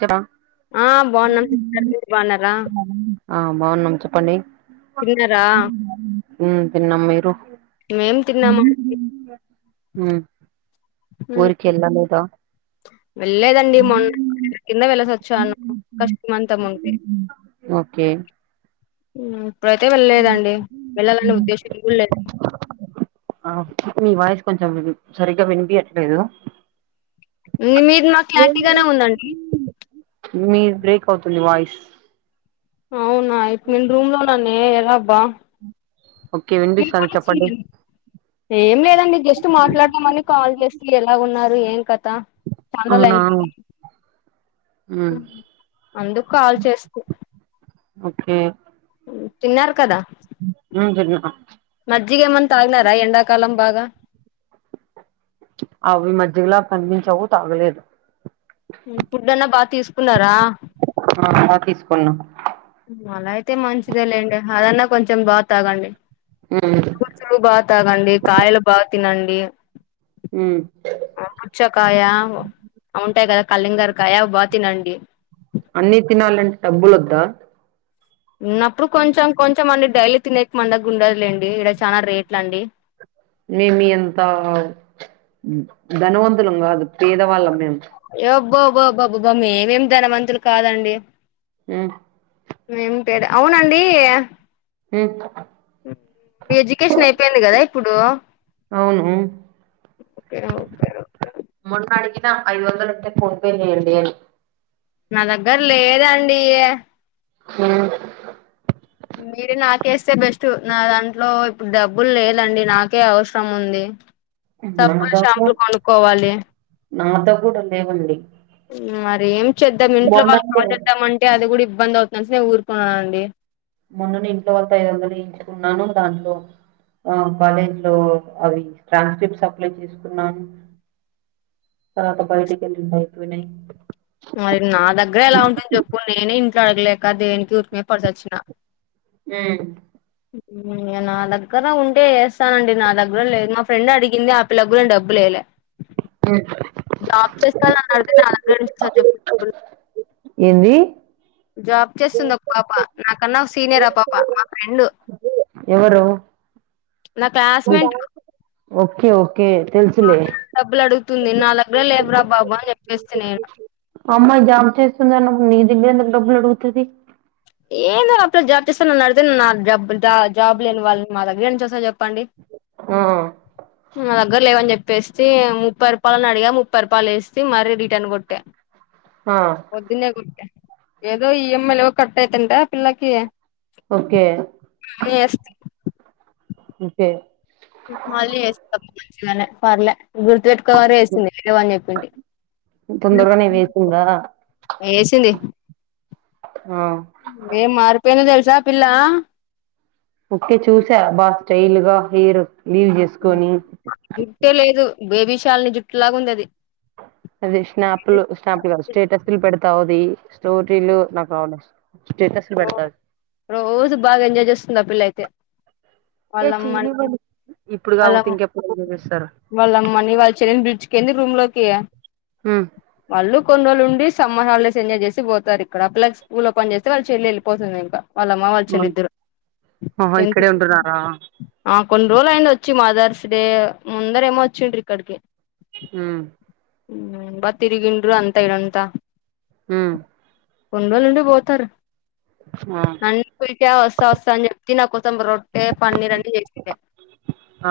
హ [inaudible] ఆ బాగున్నాం సిస్టర్ మీరు బాగున్నారా చెప్ప బాగున్నాం చెప్పండి తిన్నారా ఉ తన్నమ్మ మీరూ మేం తిన్నామా ఆ వెళ్ళలేదండి. మొన్న కింద వెలస వచ్చాను కష్టంమంత ఉంది. ఓకే ఉ ఇప్పుడైతే వెళ్ళలేదండి. వెళ్ళాలనే ఉద్దేశం లేదు. మీ వాయిస్ కొంచెం సరిగ్గా వినిపియట్లేదు. మీరు నాకు క్లారిటీగానే ఉందండి. మీ బ్రేక్ అవుతుంది వాయిస్ అవునాయి నేను రూమ్ లోనే ఎలాబ్బా ఓకే మీరు వినిపిస్తాంది కూడా చెప్పండి చూడి ఏం లేదండి జస్ట్ మాట్లాడదామని కాల్ చేసి ఎలా ఉన్నారు ఏం క చందలు అవునా ఉమ్ అందుకు కాల్ చేస్తూ ఓకే తిన్నారు కదా ఉ మజ్జిగమంత తాగినారా ఎండడా కలంబాగా అవును మధ్యలో కన్విన్స్ అవ్వు తగలేదు చెకున్నారా [unintelligible] [inaudible] అ అలా తీసుకున్నా అలా అయితే మంచిదే లేండి అదన్నా కొంచెం బాగా తాగండి ఉమ్ కూసులు బా తగండి కాయలు బా తినండి ఉమ్ పుచ్చకాయ ఉఔంట కద కళంగారుకాయ బాతినండి అన్ని తినాలింటే డబ్బులుద్దా ఉన్నప్పుడు కొంచెం కొంచెం ఇష్టమండి డైలీ తినక మడా గుండలుండి ఇక్కడ చాలా రేట్ల అండి మేమి ఎంత ధనవంతులం కాదు పేదవాళ్ళ మేము ఏ ఒబ్బోబ్బోబ్బబబ్బామేమేమి ధనవంతులు కాదండి ఊ ఏమింటేద అవునండి ఉమ్ మీ ఎడ్యుకేషన్ అయిపోయింది కదా ఇప్పుడు అవును ఉమ్, ఓకేరా ఓకేరా మొన్న అడిగిన ఐదువందలుంటే ఫోన్పే చేయండి అని నా దగ్గర లేదండి హ మీరు నాకేస్తే బెస్ట్ నా దాంట్లో ఇప్పుడు డబ్బులు లేదండి నాకే అవసరం ఉంది నామ [unintelligible] సబ్బులు ద షాంపులు కూడా కొనుక్కోవాలి నామద కూడా లేవండి [unintelligible] చేద్దం ఇంట్లో వాళ్ళు మొన్ననే కాల్ చేద్దామంటే అది కూడా ఇబ్బంది అవు మంచిదని ఊరుకున్నానండి మొన్నని ఇంట్లో వాళ్తోంఐదు వందలు ఎంచుకున్నాను దాంట్లో ఆ కాలేజీ లో అవి ట్రాన్స్క్రిప్ట్ అప్లై చేసుకున్నాను తర్వాత బయటికి వెళ్ళిండు అయిపోయినాయి మరి నా దగ్గర ఎలా ఉంటుంది చెప్పు నేనే తలగ లేెక దేనికి పేపర్స్ వచ్చిన ఉమ్, నా దగ్గర ఉంటే ఏస్తాండి నా దగ్గర లేదు మా ఫ్రెండ్ అడిగింది ఆ పిల్ల గూడ డబ్బులు ఎలే [unintelligible] జాబ్ చేస్తాను అని అడిగితే న అ సరె చెప్పు ఏంది జాబ్ చేస్తుంది ఒక్ పాప నాకన్నా సీనియర్ ఆ పాప మా ఫ్రెండ్ ఎవరు నా క్లాస్మేట్ ఓకె ఓకె తెలుసులే తుంది నా దగ్గర లేవురా బాబు అని చెప్పేస్తి నేను ఆ అమ్మాయి జాబ్ చేస్తుంది అన్నప్పుడు నీ దగ్గర ఎందుకు డబ్బులు అడుగుతుది ఏందో ఆ పిల్ల జాబ్ జేస్తు నన్న అడిగితే నా జబ్ జా జాబ్ లేని వాళ్ళ మా దగ్గరేంచి వస్తాయి చెప్పు ప్పండి ఆ నా దగ్గర లేవని జెప్ ప్పేస్తే ముప్పై రూపాయల్ అడిగా ముప్పై రూపాయల్ వేస్తీ మరి రిటర్న్ కొట్టా ఆ పొద్దునే కొట్టా ఏదో ఈ ఎం ఐ లో క అయితుంద పిల్లకి ఓకే వేస్తి అంతే మళ్లీ జేస్త మళ్ళ పర్లే గుర్తుపెట్టుకో కవర్ ఏస్తుంది ఏవని చెప్పింటి తొందరగానే వేసిందా వేసింది ఆ ఏం మారిపోయిందో తే జా పిల్లా ఒకె చూసా బ స్టైల్గా హెయిర్ లీవ్ చేసుకొని జుట్టే లేదు బేబీషాలని జుట్టులగా ఉంది అది అదే స్నాప్లు స్నాప్లు కాదు స్టేటస్లు పెడు సౌదీ స్టోరీలు నాకు రావాలే రోజు బాగా ఎంజాయ్ చేస్తుంది ఆ పిల్ల అయితే ఏ వాళ్ళమ్మ చేయనివ్వండి ఇప్పుడు కాకపోతే వాళ్ళమ్ ఇంకెప్పుడు ఎంజాయ్ చేస్తారు వాళ్ళమ్మని వాళ్ళ చెల్ని పిలుచుకెయింది రూమ్ లోకి ఉమ్ వాళ్ళు కొన్ని రోజులు ఉండి సమ్మర్ హాల్డేస్ ఎంజాయ్ చేసి పోతారు ఇక్కడ ఆ పిల్ల స్కూల్ ఓపన్ చేస్తే వాళు చెల్లి ఎళ్ళిపోతుంది ఇంక ఆహో టెన్త్ ఇక్కడే కి ఉంటున్నారా ఆ కొన్ని రోజులు అయింది వచ్చి మదర్స్ డే ముందర ఏమో వచ్చిండ్రి ఇక్కడికి హ్మ్ బా తిరిగిండ్రు అంత ఈడంత ఉమ్ కొన్నిరోజులు ఉండి పోతారు ఆ క వస్తా వస్తా అ అని చెప్ నా కోసం ట్టే పన్నీర్ అన్ని చేసిండా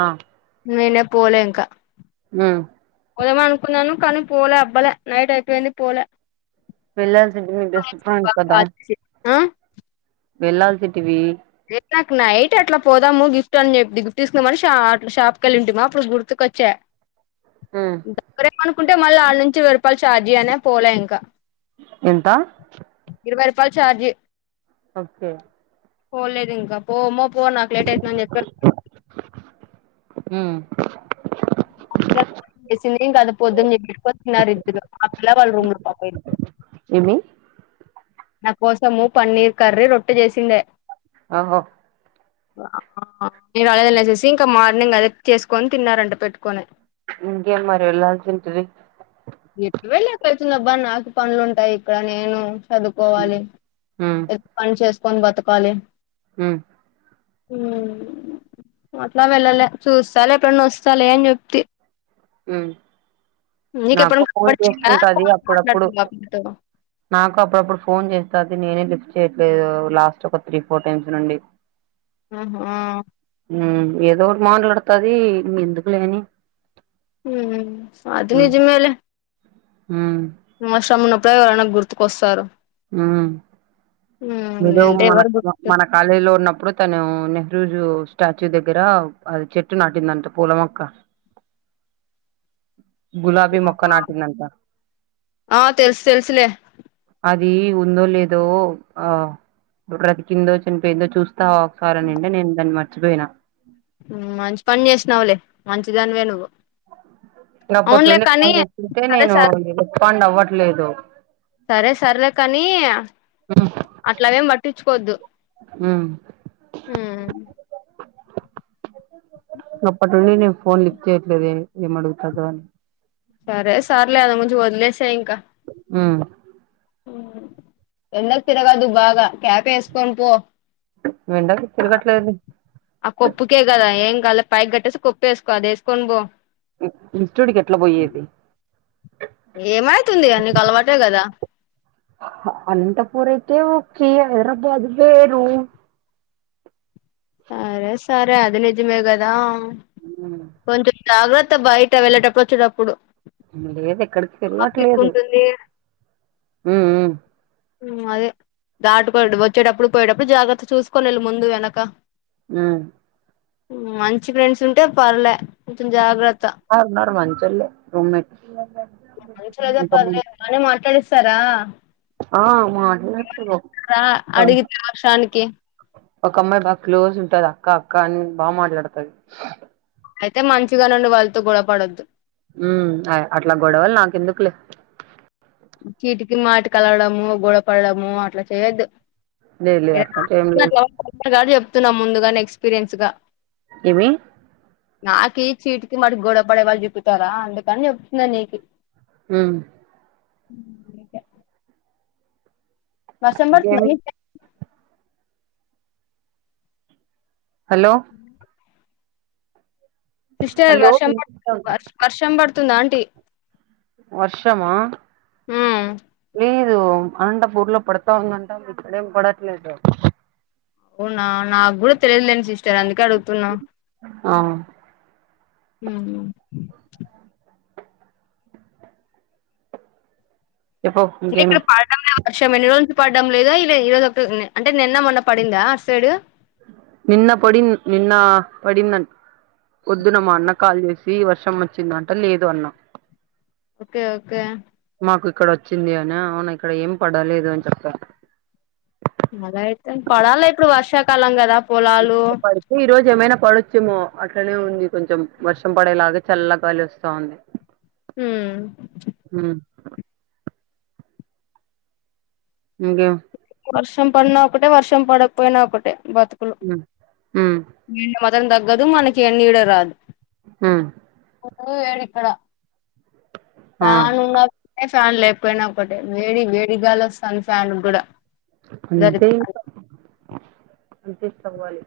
ఆ నేను పోలే ఇంక మ్మ్ పొదామ అనుకున్నాను కానీ పోలే అబ్బలే నైట్ అయిపోయింది పోలే వెళ్ళాల్సింది నీ బెస్ట్ ఫ్రెండ్ కదా ఆ వెళ్ళల్సింటివి లే నాకు నైట్ అట్లా పోదాము గిఫ్ట్ అని చెప్పి గిఫ్ట్ తీసుకున్నా మని ష అ షాప్కి వెళ్ళింటామ్మా అప్పుడు గుర్తుకొచ్చా ఉమ్ దగ్గ అనుకుంటే మళ్ళీ వాళ్ళ నుంచి వెయ్యిరుపాలు చార్జీ అనే పోలే ఇంకా ఎంత ప్పల్ చార్జీ ఓకే పోలేదు ఇంక పోమ ఫోనాకు లేట్ అవుతుందని చెప్ప హ్మ్ ఏం కాదు పోద్దున చె ప్ప తినారు ఇద్దరు ఆ పిల్ల వాళ్ళ రూములునోళ్ళు ఏమి నా కోసము పన్నీర్ కర్రీ రొట్టె చేసిందే ఆహో మీరు అదే తినేసేసి ఇంకా మార్నింగ్ అదే కుక్ చేసుకొని తిన్నారంట పెట్టుకొని ఇంకేం మరి ఎలా చెంటది చస్తున్నబ్బా నాకు పనులు ఉంటాయి ఇక్కడ నేను ఉమ్ చదువుకోవాలి పని చేస్త కొనీ బతకాలి ఉమ్ ఉమ్ అట్లా వెళ్ళలే చూస్తాలే ఎప్పుడనా వస్తాలే అని చెప్తి ఉమ్ నీకు నాకు ఎప్పుడన్నా ఫోన్ నొపోచ్చిందా చేస్తుంటది ఫోన్ అప్పుడప్పుడు మాట్లాడుతున్నప్పుడు నాకు అప్పుడప్పుడు ఫోన్ చేస్తది నేనే లిఫ్ట్ చేయట్లేదు లాస్ట్ ఒక త్రీ ఫోర్ టైమ్స్ నుండి ఉ హు ఉ ఏదో ఒకటి మాట్లాడుతది ఎందుకు లేని ఉ అది నిజమేలే ఉ అవసరం ఉన్నప్పుడే కదా ఎవరనా గుర్తుకొస్తారు ఊ నిలో లేదంటే మన ఎవరు గుర్తు మన కాలేజీ లో ఉన్నప్పుడు తను నెహ్రూ స్టాచ్యూ దగ్గర అది చెట్టు నాటిందంట పూలమొక్క గులాబీ మొక్క నాటిందంట ఆ తెలుసు తెలుసులే అది ఇది ఉందో లేదో ఆ అక్కడ కిందోచ్చిన పేర్లను చూస్తే తా కారం నిండా నేను దాన్ని మర్చి చ్చి పోయినా మంచి పని చేసినవలే మంచిదానివే నువ్వు నాప్పటి అవునులే నుండి కానీ ఫోన్ చేసుకుంటే సరే నేను సర్ రెస్పాండ్ అవ్వట్ లేదు సరే సర్లే కాని అట్లావేం పట్టించుకోవద్దు ఉ ఊ నప్పటినుండి నేను ఫోన్ లిఫ్ట్ చేయట్లేదు ఏమి ఏం అడుగుతారు ఏమో అని సరే సార్లే అది ముంచి వొదిలేసేయ్ సయింకా ఊ ఎండకు తిరగద్దు బాగా క్యాప్ ఏసుకొని పో ఎండకి తిరగట్లేదు ఆ కొప్పుకే కదా ఏంగ్ కళ్ళ పైకి కట్టేసి కొప్పు వేసుకో అది ఏస్కోని పో ఇన్స్టిట్యూట్ క ఎట్లా పోయేది ఏమైతుంది అ నీకు అలవాటే కదా అనంతపూర్ అయితే ఒకి హైదరాబాద్ వేరు అరే సరే అది నిజమేగదా కొంచం జాగ్రత్త బయట వెళ్ళేటప్పుడు వచ్చేటప్పుడు లేదు ఎక్కడికి ట్రాఫిక్ వెళ్ళట్లేదు ఉంటుంది హ్మ్ అదే దాటుకో వచ్చేటప్పుడు పోయేటప్పుడు జాగ్రత్త చూసుకోని వెళ్ళు ముందు వెనక హ్మ్ మంచి ఫ్రెండ్స్ ఉంటే పర్లే కొంచెం జాగ్రత్త ఉన్నారు ఉన్నారు మంచోలే రూమ్ట్ సార మాట్లాడతారు అడిగి వర్షానికి ఒక అమ్మాయి బాగా క్లోజ్ ఉంటది అక్క అక్క అని బాగా మాట్లాడతది అయితే మంచిగా నుండి వాళ్ళతో గొడపడొద్దు ఉ అట్లా గొడవలు నాకెందుకులే చీటికి మాటకి అలగడం గోడపడము అట్లా చేయొద్దు లేదు లేదు య అట్లాంటి ఏం లేదు [inaudible] చెప్తున్న ముందుగాని ఎక్స్పీరియన్స్ గా ఏమి నాకి చీటికి మటికి గొడవ పడే వాళ్ళు చీకుతారా అందుకని చెప్తున్న నీకి హ్మ్ అకా వర్షం పడుతుందా ఇంకేమి మీకీ హలో సిస్టర్ హలో వర్షం పడుతుంది వినిపిస్తా వర్షం పడు తుంద ఆంటీ వర్షమా హ్మ్ లేదు అనంతపూర్ లో పడతా ఉందంటా ఇక్కడేం పడట్లేదు అవునా నా కూడా తెలియదలేే సీస్ తనందు [unintelligible] అడుగుతున్నా ఆ హ్మ్ చెప్పు ఇంకేమి ఇక్కడ పడటం లెవ్ వర్షం ఎన్ని రోజు పడడం లేదా ఇ ఈ రోజు ఒకటి అంటే నిన్న మొన్న పడిందా అటు సైడు నిన్న పడి నిన్న పడిందన్ పొద్దున్న మా అన్న కాల్ చేసి పి వర్షం వచ్చిందంటే లేదు అన్నాం ఒకే ఒకే మాకు ఇక్కడ వచ్చింది అని అవునా ఇక్కడ ఏం పడలేదు అని చెప్పారు అలా అయితే పడాలా ఇప్పుడు వర్షాకాలం కదా పొలాలు పడుతు ఈ రోజ ఏమైనా పడు కొంచెము అట్లనే ఉంది కొంచెం వర్షం పడేలాగా చల్ల గాలి వస్తా ఉంది ఊ ఉమ్ ఇంకా వర్షం పడినా ఒకటే వర్షం పడపోయినా ఒకటే బతుకులు ఉమ్ ఉమ్ మీ వ అ [unintelligible] తగ్గదు మనకి ఎన్నిడ రాదు ఆ ఊ ఏడిక్కడా తా ఆ ను ఫ్యాన్ లేకపోయినా ఒకటే వేడి వేడిగాలి వస్తాంది ఫ్యాన్ కి కూడా అంతే ఇంక దరిద్రం అంత తీస్క పోవాలి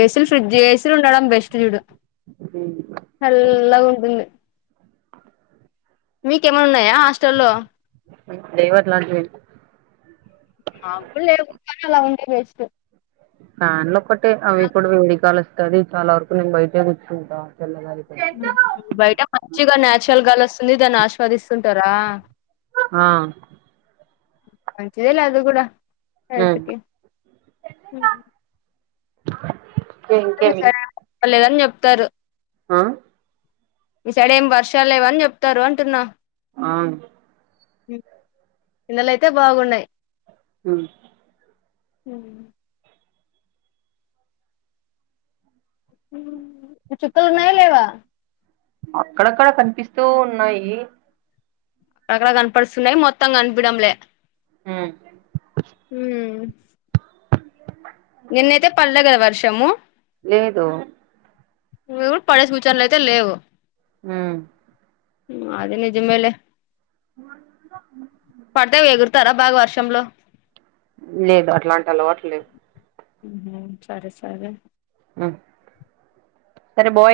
ఏసీలు ఫ్రిడ్జ్ ఏసీలు ఉండడం బెస్ట్ చూడు ఉమ్ చల్లగా ఉంటుంది మీ కేమ ఉన్నాయా ఆ హాస్టల్ లో దైవాట్లాంటి మాకు లేవు మాకు అలా ఉంటే బేస్ట్ ఫ్యాన్లు ఒక్కటే అవి కూడా వేడి గాలి వస్తాది చాలా వరకు నేను బయట కూర్చుంటా చల్లగాలి బయట మంచిగా నానేచురల్ గాలి వస్తుంది దాన్ని ఆస్వాదిస్తుం ఇస్తార ఆ మంచిదేలే అది కూడా హెల్త్ ఉమ్ కి ఇంకేమి పనిలేదని చెప్తారు ఆ ఈసారి ఏమి వర్షాలు లేవు అని చెప్తారు అంటున్నా ఆ కిన్నలయితే బాగున్నాయి ఊ మ్ హ చుక్కలు ఉన్నయా లేవా అక్కడక్కడ కనిపిస్తూ ఉన్నాయి అక్కక్కడ కనపడుస్తున్నాయి మొత్తం కనిపీయడం లె ఉమ్ మ్ నిన్నైతే పల్గలవ షము లేదు మ్ పడే సూచనలు అయితే లేవు ఊ అది నిజమేలే మ తరా బాగా వర్షంలో లేదు అట్లాంటి అలవాట్లు లెవ్ ఊహు సరే సరే మ్ సరే బాయ్